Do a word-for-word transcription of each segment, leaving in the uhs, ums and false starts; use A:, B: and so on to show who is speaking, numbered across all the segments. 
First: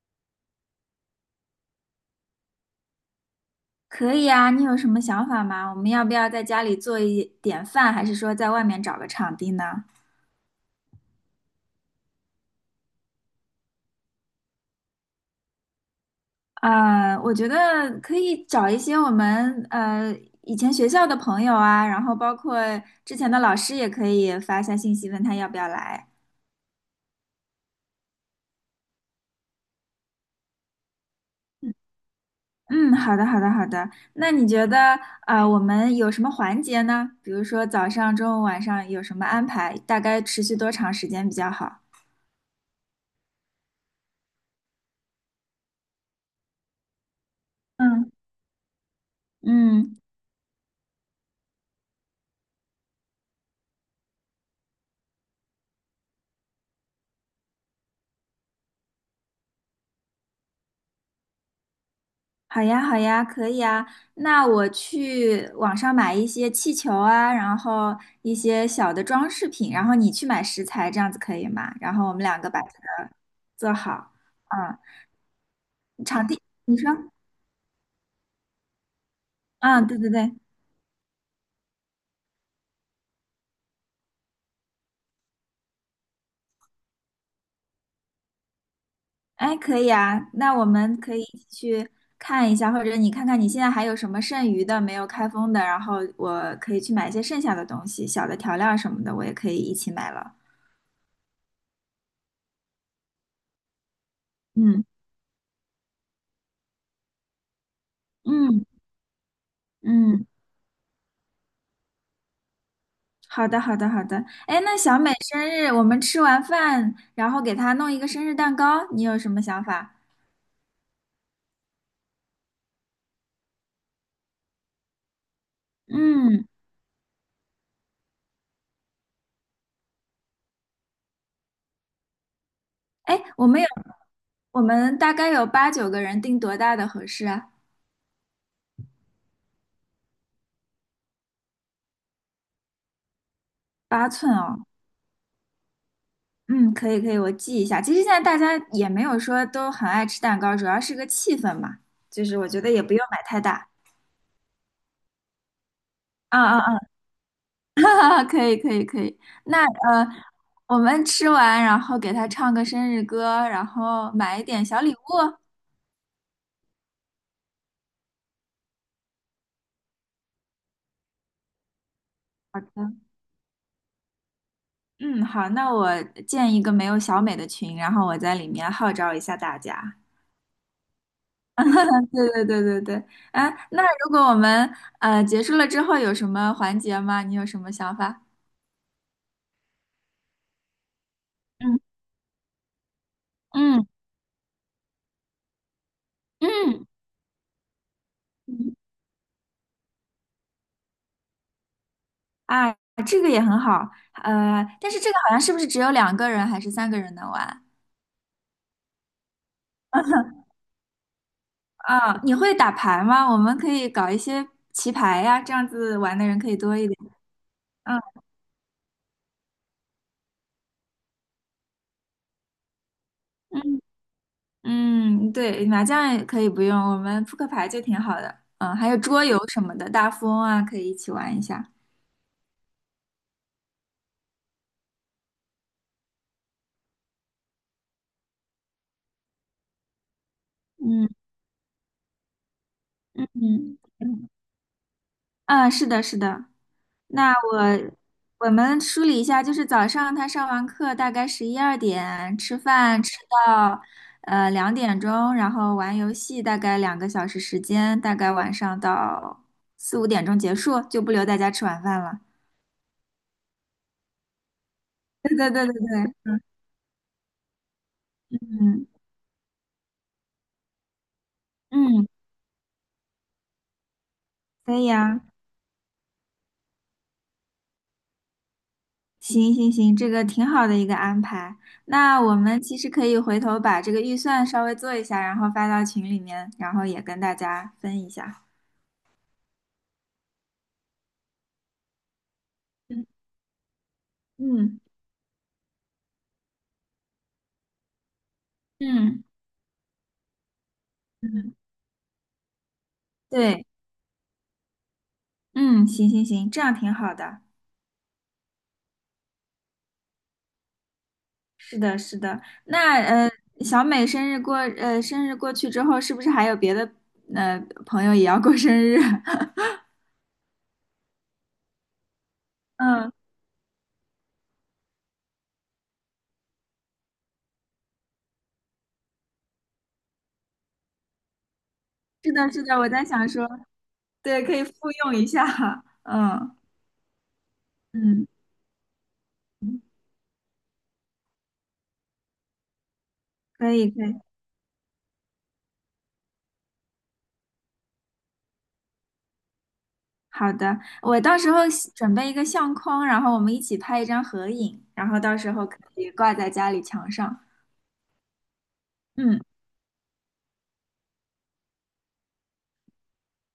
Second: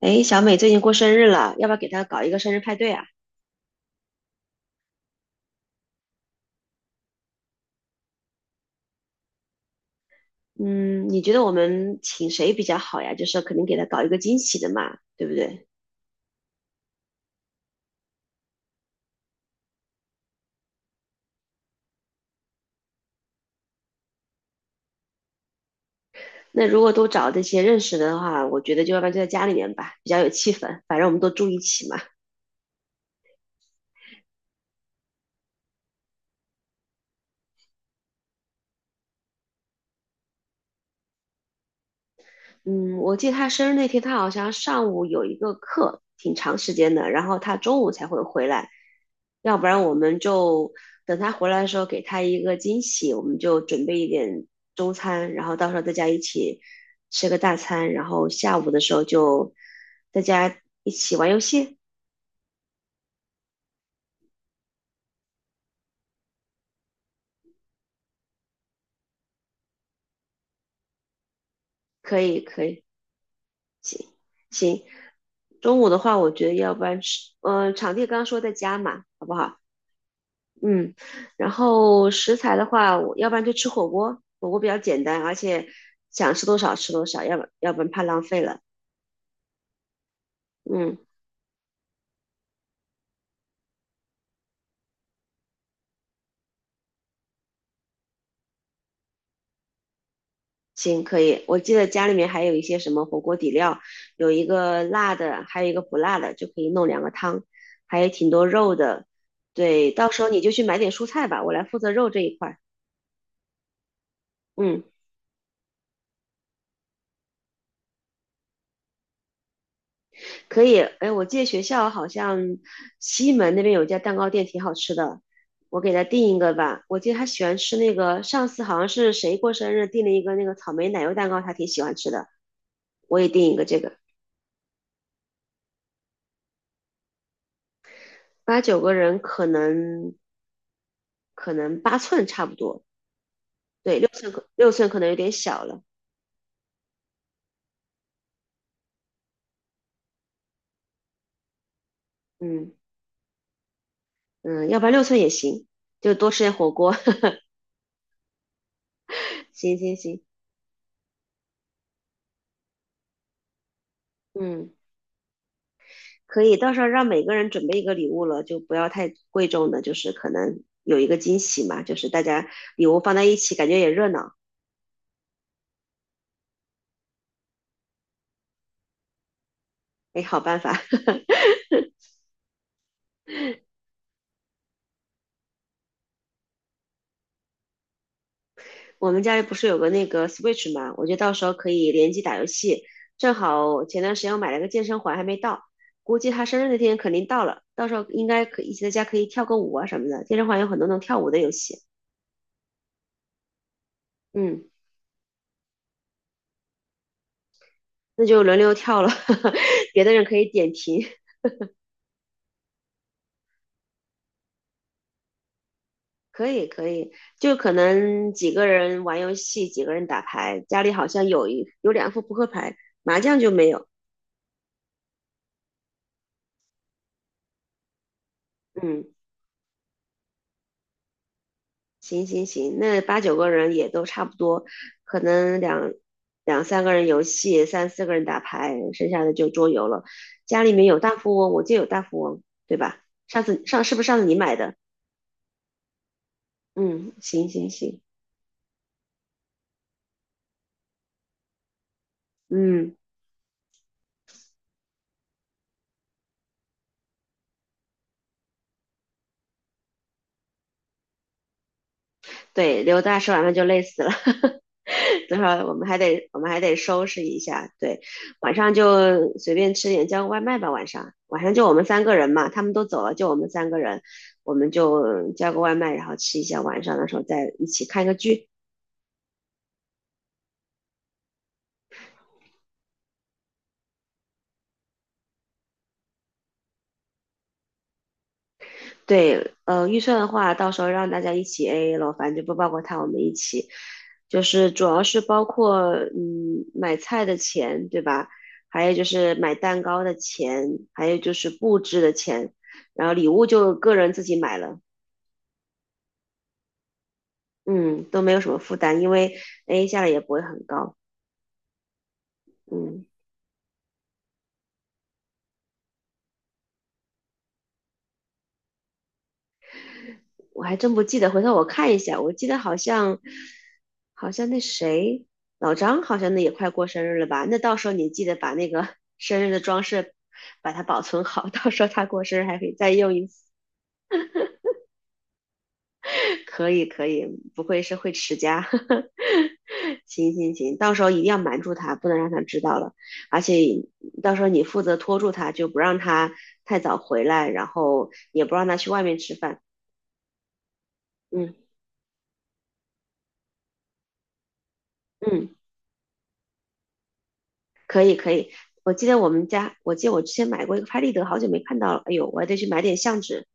A: 诶，小美最近过生日了，要不要给她搞一个生日派对啊？
B: 可以啊，你有什么想法吗？我们要不要在家里做一点饭，还是说在外面找个场地呢？
A: 嗯，你觉得我们请谁比较好呀？就是肯定给她搞一个惊喜的嘛，对不对？
B: 呃，我觉得可以找一些我们呃以前学校的朋友啊，然后包括之前的老师也可以发一下信息，问他要不要来。
A: 那如果都找这些认识的话，我觉得就要不然就在家里面吧，比较有气氛，反正我们都住一
B: 嗯，
A: 起嘛。
B: 嗯，好的，好的，好的。那你觉得啊，我们有什么环节呢？比如说早上、中午、晚上有什么安排？大概持续多长时间比较好？
A: 嗯，我记得他生日那天，他好像上午有一个课，挺长时间的，然后他中午才
B: 嗯，
A: 会回来，要不然我
B: 嗯，
A: 们就等他回来的时候给他一个惊喜，我们就准备一点中餐，然后到时候大家一起吃个大餐，然后下午的时候就大家一起玩游戏，
B: 好呀，好呀，可以啊。那我去网上买一些气球啊，然后一些小的装饰品，然后你去买食材，这样子可以吗？然后我
A: 可
B: 们
A: 以，
B: 两个把
A: 可
B: 这
A: 以，
B: 个做
A: 行，
B: 好。嗯，
A: 行。中午的话，我觉得要
B: 你
A: 不然
B: 说？
A: 吃，嗯、场地刚刚说在家嘛，好不好？
B: 嗯，对对对，
A: 嗯，然后食材的话，我要不然就吃火锅，火锅比较简单，而且想吃多少吃多少，要不要不然怕浪费了。
B: 哎，可以啊。那我
A: 嗯，
B: 们可以一起去看一下，或者你看看你现在还有什么剩余的没有开封的，然后我可以去买一些剩下的东西，小的调料什么的，我也可以一起买了。
A: 行，可以。我记得家里面还有一些什么火锅底料，有一个
B: 嗯
A: 辣的，还有一个不辣的，就可以弄两个汤，还有挺多
B: 嗯
A: 肉的。对，到时
B: 嗯。
A: 候你就去买点蔬菜吧，我来负责肉这一块儿。
B: 好的，好的，好的。哎，那
A: 嗯，
B: 小美生日，我们吃完饭，然后给她弄一个生日蛋糕，你有什么想法？
A: 可以，哎，我记得学校好像西门那边有一家蛋糕店挺好吃的，我给他订一
B: 嗯，
A: 个吧。我记得他喜欢吃那个，上次好像是谁过生日订了一个那个草莓奶油蛋糕，他挺喜欢吃的，我
B: 哎，
A: 也
B: 我
A: 订一
B: 们
A: 个
B: 有，
A: 这个。
B: 我们大概有八九个人，定多大的合适啊？
A: 八九个人可能可能八寸差不多，对，六
B: 八寸
A: 寸可
B: 哦。
A: 六寸可能有点小了，
B: 嗯，可以，可以，我记一下。其实现在大家也没有说都很爱吃蛋糕，主要是个气氛嘛。就是我觉得
A: 嗯
B: 也不用买太大。
A: 嗯，要不然六寸也行，就多
B: 啊
A: 吃点火
B: 啊
A: 锅。
B: 啊！可以，可以，可以。那
A: 行行
B: 呃，
A: 行，
B: 我们吃完，然后给她唱个生日歌，然后买一点
A: 嗯。
B: 小礼物。
A: 可以，到时候让每个人准备一个礼物了，就不要太贵重的，就是可能有一个惊喜嘛，就是大家
B: 好
A: 礼
B: 的。
A: 物放在一起，感觉也热闹。
B: 嗯，好，那我建一个没有小美的群，然后我在里面号召一下大家。
A: 哎，好办法。
B: 对对对对对，啊，那如果我们呃结束了之后有什么环节吗？你有什么想法？
A: 我们家里不是有个那个 Switch 嘛，我觉得到时候可
B: 嗯
A: 以联机打游戏。正好
B: 嗯
A: 前段时间我买了个健身环，还没到，估计他生日那
B: 嗯，
A: 天肯定到了，到时候应该可以一
B: 嗯，
A: 起在家可以跳个舞啊什么的。健身环有很多能跳舞的游戏，
B: 啊，这个也很好，呃，
A: 嗯，
B: 但是这个好像是不是只有两个人还是三个人能玩？
A: 那就轮流跳了，别的人 可以点评。
B: 啊，你会打牌吗？我们可以搞一些棋牌呀，这样子玩的人
A: 可
B: 可以
A: 以
B: 多一
A: 可
B: 点。
A: 以，就可能几个人玩游戏，几个人打牌，家里好像有一有两副扑克牌，麻将就没
B: 嗯
A: 有。
B: 嗯，对，麻将也可以不用，我们扑克牌就挺好的。嗯，还有
A: 嗯，
B: 桌游什么的，大富翁啊，可以一起玩一下。
A: 行行行，那八九个人也都差不多，可能两两三个人游戏，三四个人打牌，剩下的就桌游了。家里面有
B: 嗯
A: 大富翁，我就有大富翁，对吧？
B: 嗯
A: 上次
B: 嗯，
A: 上是不是上次
B: 嗯，
A: 你买的？
B: 啊是的，是的。
A: 嗯，
B: 那
A: 行行
B: 我
A: 行，
B: 我们梳理一下，就是早上他上完课大概十一二点吃
A: 嗯。
B: 饭，吃到呃两点钟，然后玩游戏大概两个小时时间，大概晚上到四五点钟结束，就不留大家吃晚饭了。
A: 对，刘大吃完饭就累死了，
B: 对
A: 等会
B: 对
A: 儿
B: 对
A: 我
B: 对
A: 们还得
B: 对，
A: 我们还得收拾一下。对，晚上
B: 嗯
A: 就随便吃点，叫个外卖吧。晚上晚上就我们三
B: 嗯，
A: 个人嘛，他们都走了，就我们三个人，我们
B: 可以啊。
A: 就叫个外卖，然后吃一下。晚上的时候再一起看个剧，
B: 行行行，这个挺好的一个安排。那我们其实可以回头把这个预算稍微做一下，然后发到群里面，然后也跟大家分一下。
A: 对，呃，预算的话，到时候让大家一起 A A 咯，反正就不包括他，我
B: 嗯
A: 们一起，就是
B: 嗯
A: 主要是包括嗯买菜的钱，对吧？还有就
B: 嗯，
A: 是买蛋糕的钱，还有就是
B: 嗯，
A: 布置的钱，然后礼物
B: 对，
A: 就个人自己买了，
B: 嗯，行行行，这样挺好的。
A: 嗯，都没有什么负担，因为 A A 下来也不会很高，
B: 是的，是的。那
A: 嗯。
B: 呃，小美生日过呃生日过去之后，是不是还有别的呃朋友也要过生日？
A: 我还真不记得，回头我看一下。我记得好
B: 嗯，
A: 像，好像那谁，老张好像那也快过生日了吧？那到时候你记得把那个 生日的装饰，把它保存好，到时候他过
B: 是
A: 生日
B: 的，
A: 还
B: 是
A: 可以
B: 的，我
A: 再
B: 在
A: 用一
B: 想
A: 次。
B: 说，对，可以复用一下。嗯
A: 可以可以，不愧是会
B: 嗯，
A: 持家。行行行，到时候一定要瞒住他，不能让他知道了。而且
B: 可以可以。
A: 到时候你负责拖住他，就不让他太早回来，然后也不让他去外面吃饭。
B: 好的，我到时
A: 嗯
B: 候喜准备一个相框，然后我们一起拍一张合影，然后到
A: 嗯。
B: 时候可以挂在家里墙上。
A: 可以可以，我记得我
B: 嗯
A: 们家，我记得我之前买过一个拍立得，好久没看到了。哎呦，我还得去买点相纸。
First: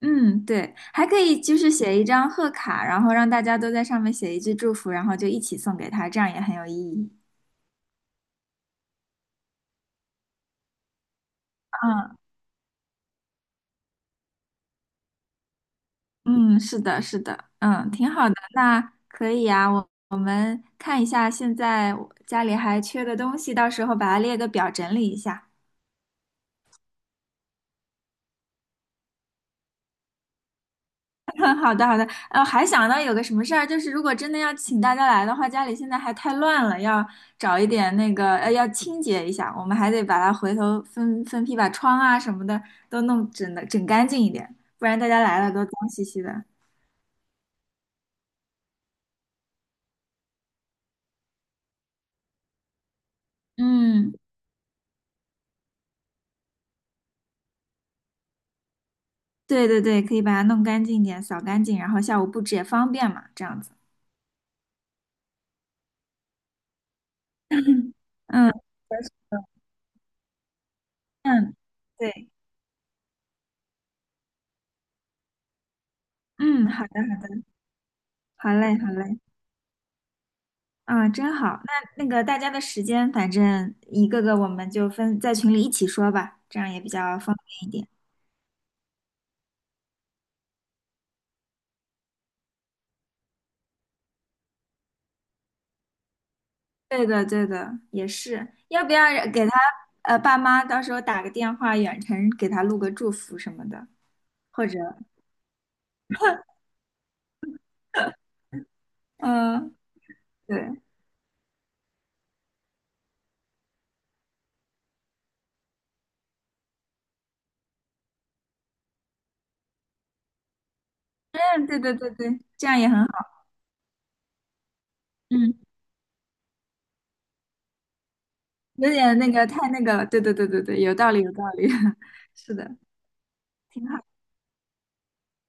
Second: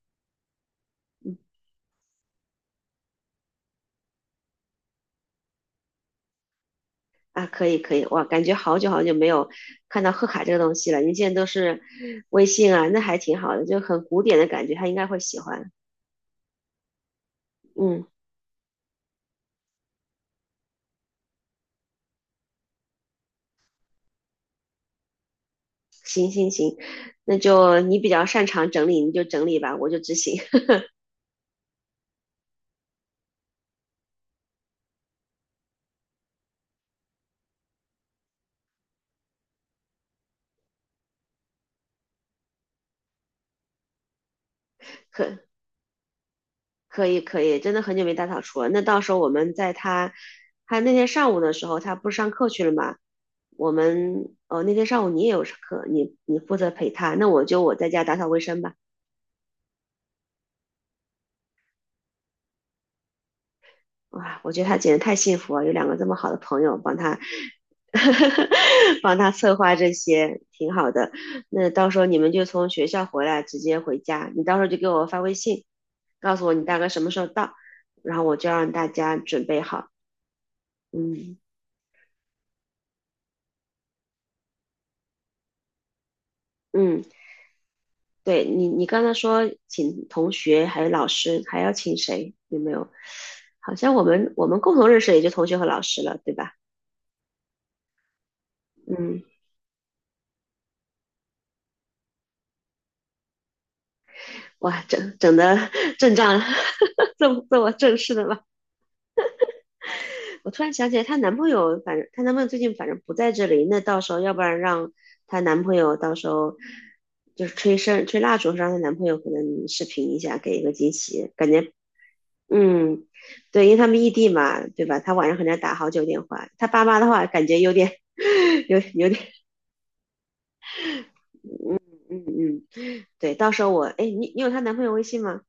B: 嗯，对，还可
A: 嗯
B: 以就是写一张贺卡，然后让大家都在上面写一句祝福，然后就一起送给他，这样也很有意义。
A: 啊，可以可以，哇，感觉好久好久没有看到贺卡这个东西了。您现在都是
B: 嗯
A: 微信啊，那还挺好的，就很古典的感觉，他应该会喜欢。
B: 嗯，是的，是的，嗯，
A: 嗯，
B: 挺好的。那可以啊，我我们看一下现在我家里还缺的东西，到时候把它列个表整理一下。
A: 那就你比较擅长整理，你就整理吧，我就执行。
B: 好的，好的，呃，还想到有个什么事儿，就是如果真的要请大家来的话，家里现在还太乱了，要找一点那个，呃，要清洁一下，我们还得把它回头分分批把窗啊什么的都弄整的整干净一点，不然大家来了 都脏兮兮的。
A: 可以可以，真的很久没打扫除了。那到时候我们在他他那天上午的时候，他不是上课去了嘛？我
B: 嗯，
A: 们哦，那天上午你也有课，你你负责陪他，那我就我在家打扫卫生吧。
B: 对对对，可以把它弄干净一点，扫干净，然后下午布置也方便嘛，这样子。
A: 哇，我觉得他简直太幸福了，有两个这么好的朋友帮他
B: 嗯
A: 帮他策划这些，挺好的。
B: 嗯，
A: 那到时候你
B: 对，
A: 们就从学校回来直接回家，你到时候就给我发微信，告诉我你
B: 嗯，
A: 大
B: 好
A: 概
B: 的
A: 什么时
B: 好
A: 候
B: 的，
A: 到，然后我就
B: 好
A: 让
B: 嘞好
A: 大家
B: 嘞。
A: 准备好。
B: 啊，真
A: 嗯
B: 好。那那个大家的时间，反正一个个我们就分在群里一起说吧，这样也比
A: 嗯。
B: 较方便一点。
A: 对你，你刚才说请同学还有老师，还要请谁？有没有？好像我们我们共同认识也就同学和老师了，对吧？
B: 对的，对的，也是。要不要
A: 嗯，
B: 给他呃爸妈到时候打个电话，远程给他录个祝福什么的，或者
A: 哇，整整的 阵仗，这么这么正式的吗？
B: 嗯、
A: 我突然
B: 对，
A: 想起来，她男朋友，反正她男朋友最近反正不在这里，那到时候要不然让她男朋友到时候就是吹声吹蜡烛，让她男朋友可能视频一下，给一个惊喜，感
B: 嗯，
A: 觉
B: 对对对对，这样也很
A: 嗯，
B: 好。
A: 对，因为他们异地嘛，对吧？他晚上可能
B: 嗯，
A: 要打好久电话。他爸妈的话，感觉有点，有
B: 有
A: 有
B: 点
A: 点，
B: 那个太那个了。对对对对对，有道理有道理。
A: 嗯
B: 是
A: 嗯，
B: 的，
A: 对。到时候我，
B: 挺好。
A: 哎，你你有她男朋友微信吗？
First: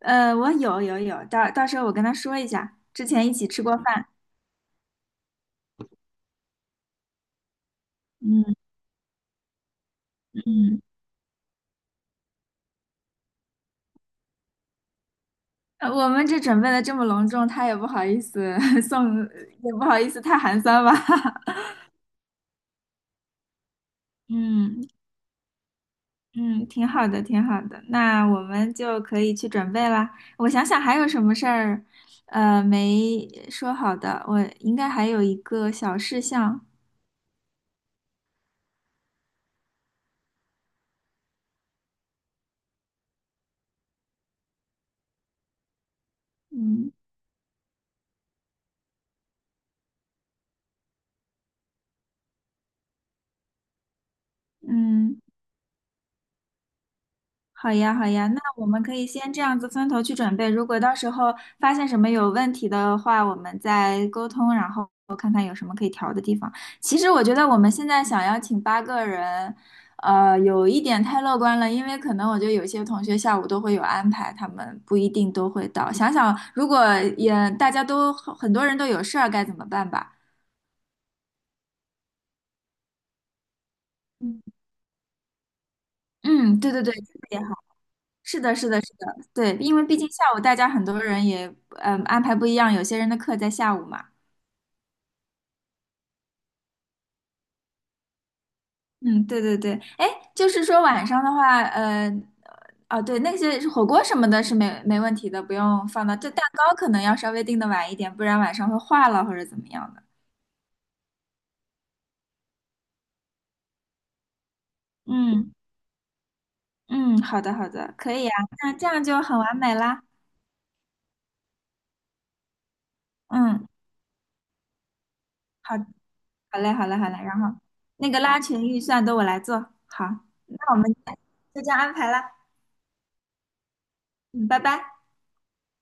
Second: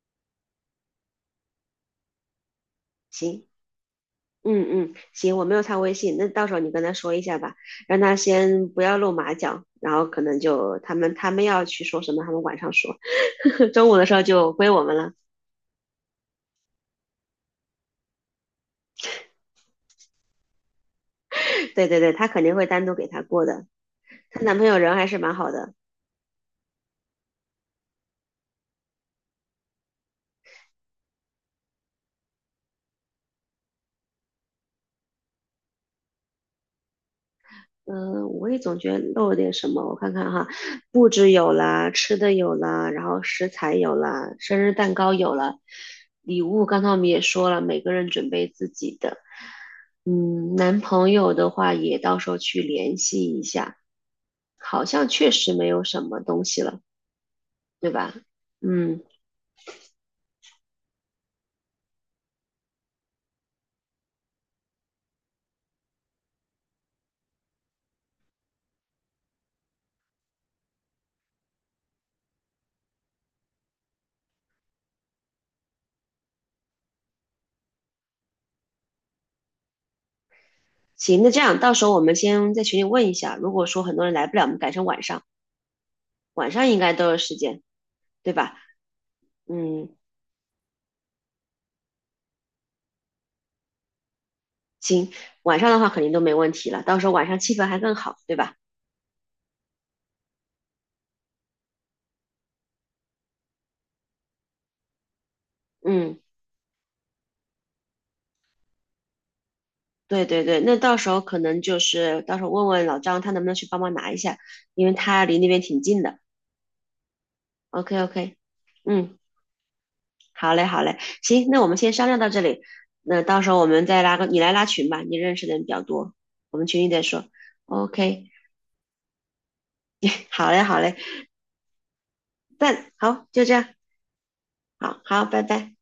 B: 呃，我有有有，到到时候我跟他说一下，之前一
A: 行，
B: 起吃过饭。
A: 嗯嗯，行，我没有她微信，那到时候你跟她说一下吧，让她
B: 嗯
A: 先不要露马脚，然后可能就
B: 嗯。
A: 他们他们要去说什么，他们晚上说，中午的时候就归我们了。
B: 呃我们这准备的这么隆重，他也不好意思 送，也不好意思太寒酸吧。
A: 对对对，她肯定会单独给他过的。她男朋友
B: 嗯
A: 人还是蛮好的，
B: 嗯，挺好的，挺好的。那我们就可以去准备啦。我想想还有什么事儿，呃，没说好的。我应该还有一个小事项。
A: 嗯，我也总觉得漏了点什么，我看看哈，布置有了，吃的有了，然后食材有了，生日蛋糕有了，礼物刚才
B: 嗯
A: 我们也说了，每个人准备自己的。嗯，男朋友的话也到时候去联系一下，好像
B: 嗯。
A: 确实没有什么东西了，
B: 好
A: 对
B: 呀，好
A: 吧？
B: 呀，那我们可
A: 嗯，
B: 以先这样子分头去准备。如果到时候发现什么有问题的话，我们再沟通，然后看看有什么可以调的地方。其实我觉得我们现在想要请八个人，呃，有一点太乐观了，因为可能我觉得有些同学下午都会有安排，他们不一定都会到。想想如果也大家都很多人都有事儿，该怎么办吧？
A: 行，那这样到时候我们先在群里问一下，如果说很多人来不
B: 嗯，
A: 了，我们改成晚上，晚
B: 嗯，
A: 上
B: 对
A: 应
B: 对
A: 该
B: 对，这
A: 都有
B: 个
A: 时
B: 也
A: 间，对
B: 是的，
A: 吧？
B: 是的，是的，对，因为
A: 嗯。
B: 毕竟下午大家很多人也嗯安排不一样，有些人的课在下午嘛。
A: 行，晚上的话肯定都没问题了，到时候晚上气氛还更好，对吧？
B: 嗯，对对对，哎，就是说晚上的话，呃，哦，对，那些火锅什么的是没没问题的，不用放到。
A: 嗯，
B: 这蛋糕可能要稍微定的晚一点，不然晚上会化了或者怎么样的。
A: 对对对，那到时候可能就是到时候问问老张他能不能去帮忙拿一下，因为他离那
B: 嗯
A: 边挺近的。
B: 嗯，好的好
A: OK
B: 的，可以啊，
A: OK，
B: 那这样
A: 嗯，
B: 就很完美啦。
A: 好嘞好嘞，行，那我们先商量到这里，那到时候我
B: 嗯，
A: 们再拉个你来拉群吧，你认识的人比
B: 好，
A: 较多，我
B: 好
A: 们
B: 嘞，
A: 群
B: 好
A: 里
B: 嘞，
A: 再
B: 好嘞。
A: 说。
B: 然后那个
A: OK，
B: 拉群预算都我来做，好，
A: 好嘞
B: 那我
A: 好
B: 们
A: 嘞，
B: 就这样安排啦。
A: 但好就这样，
B: 嗯，拜拜。
A: 好好，拜拜。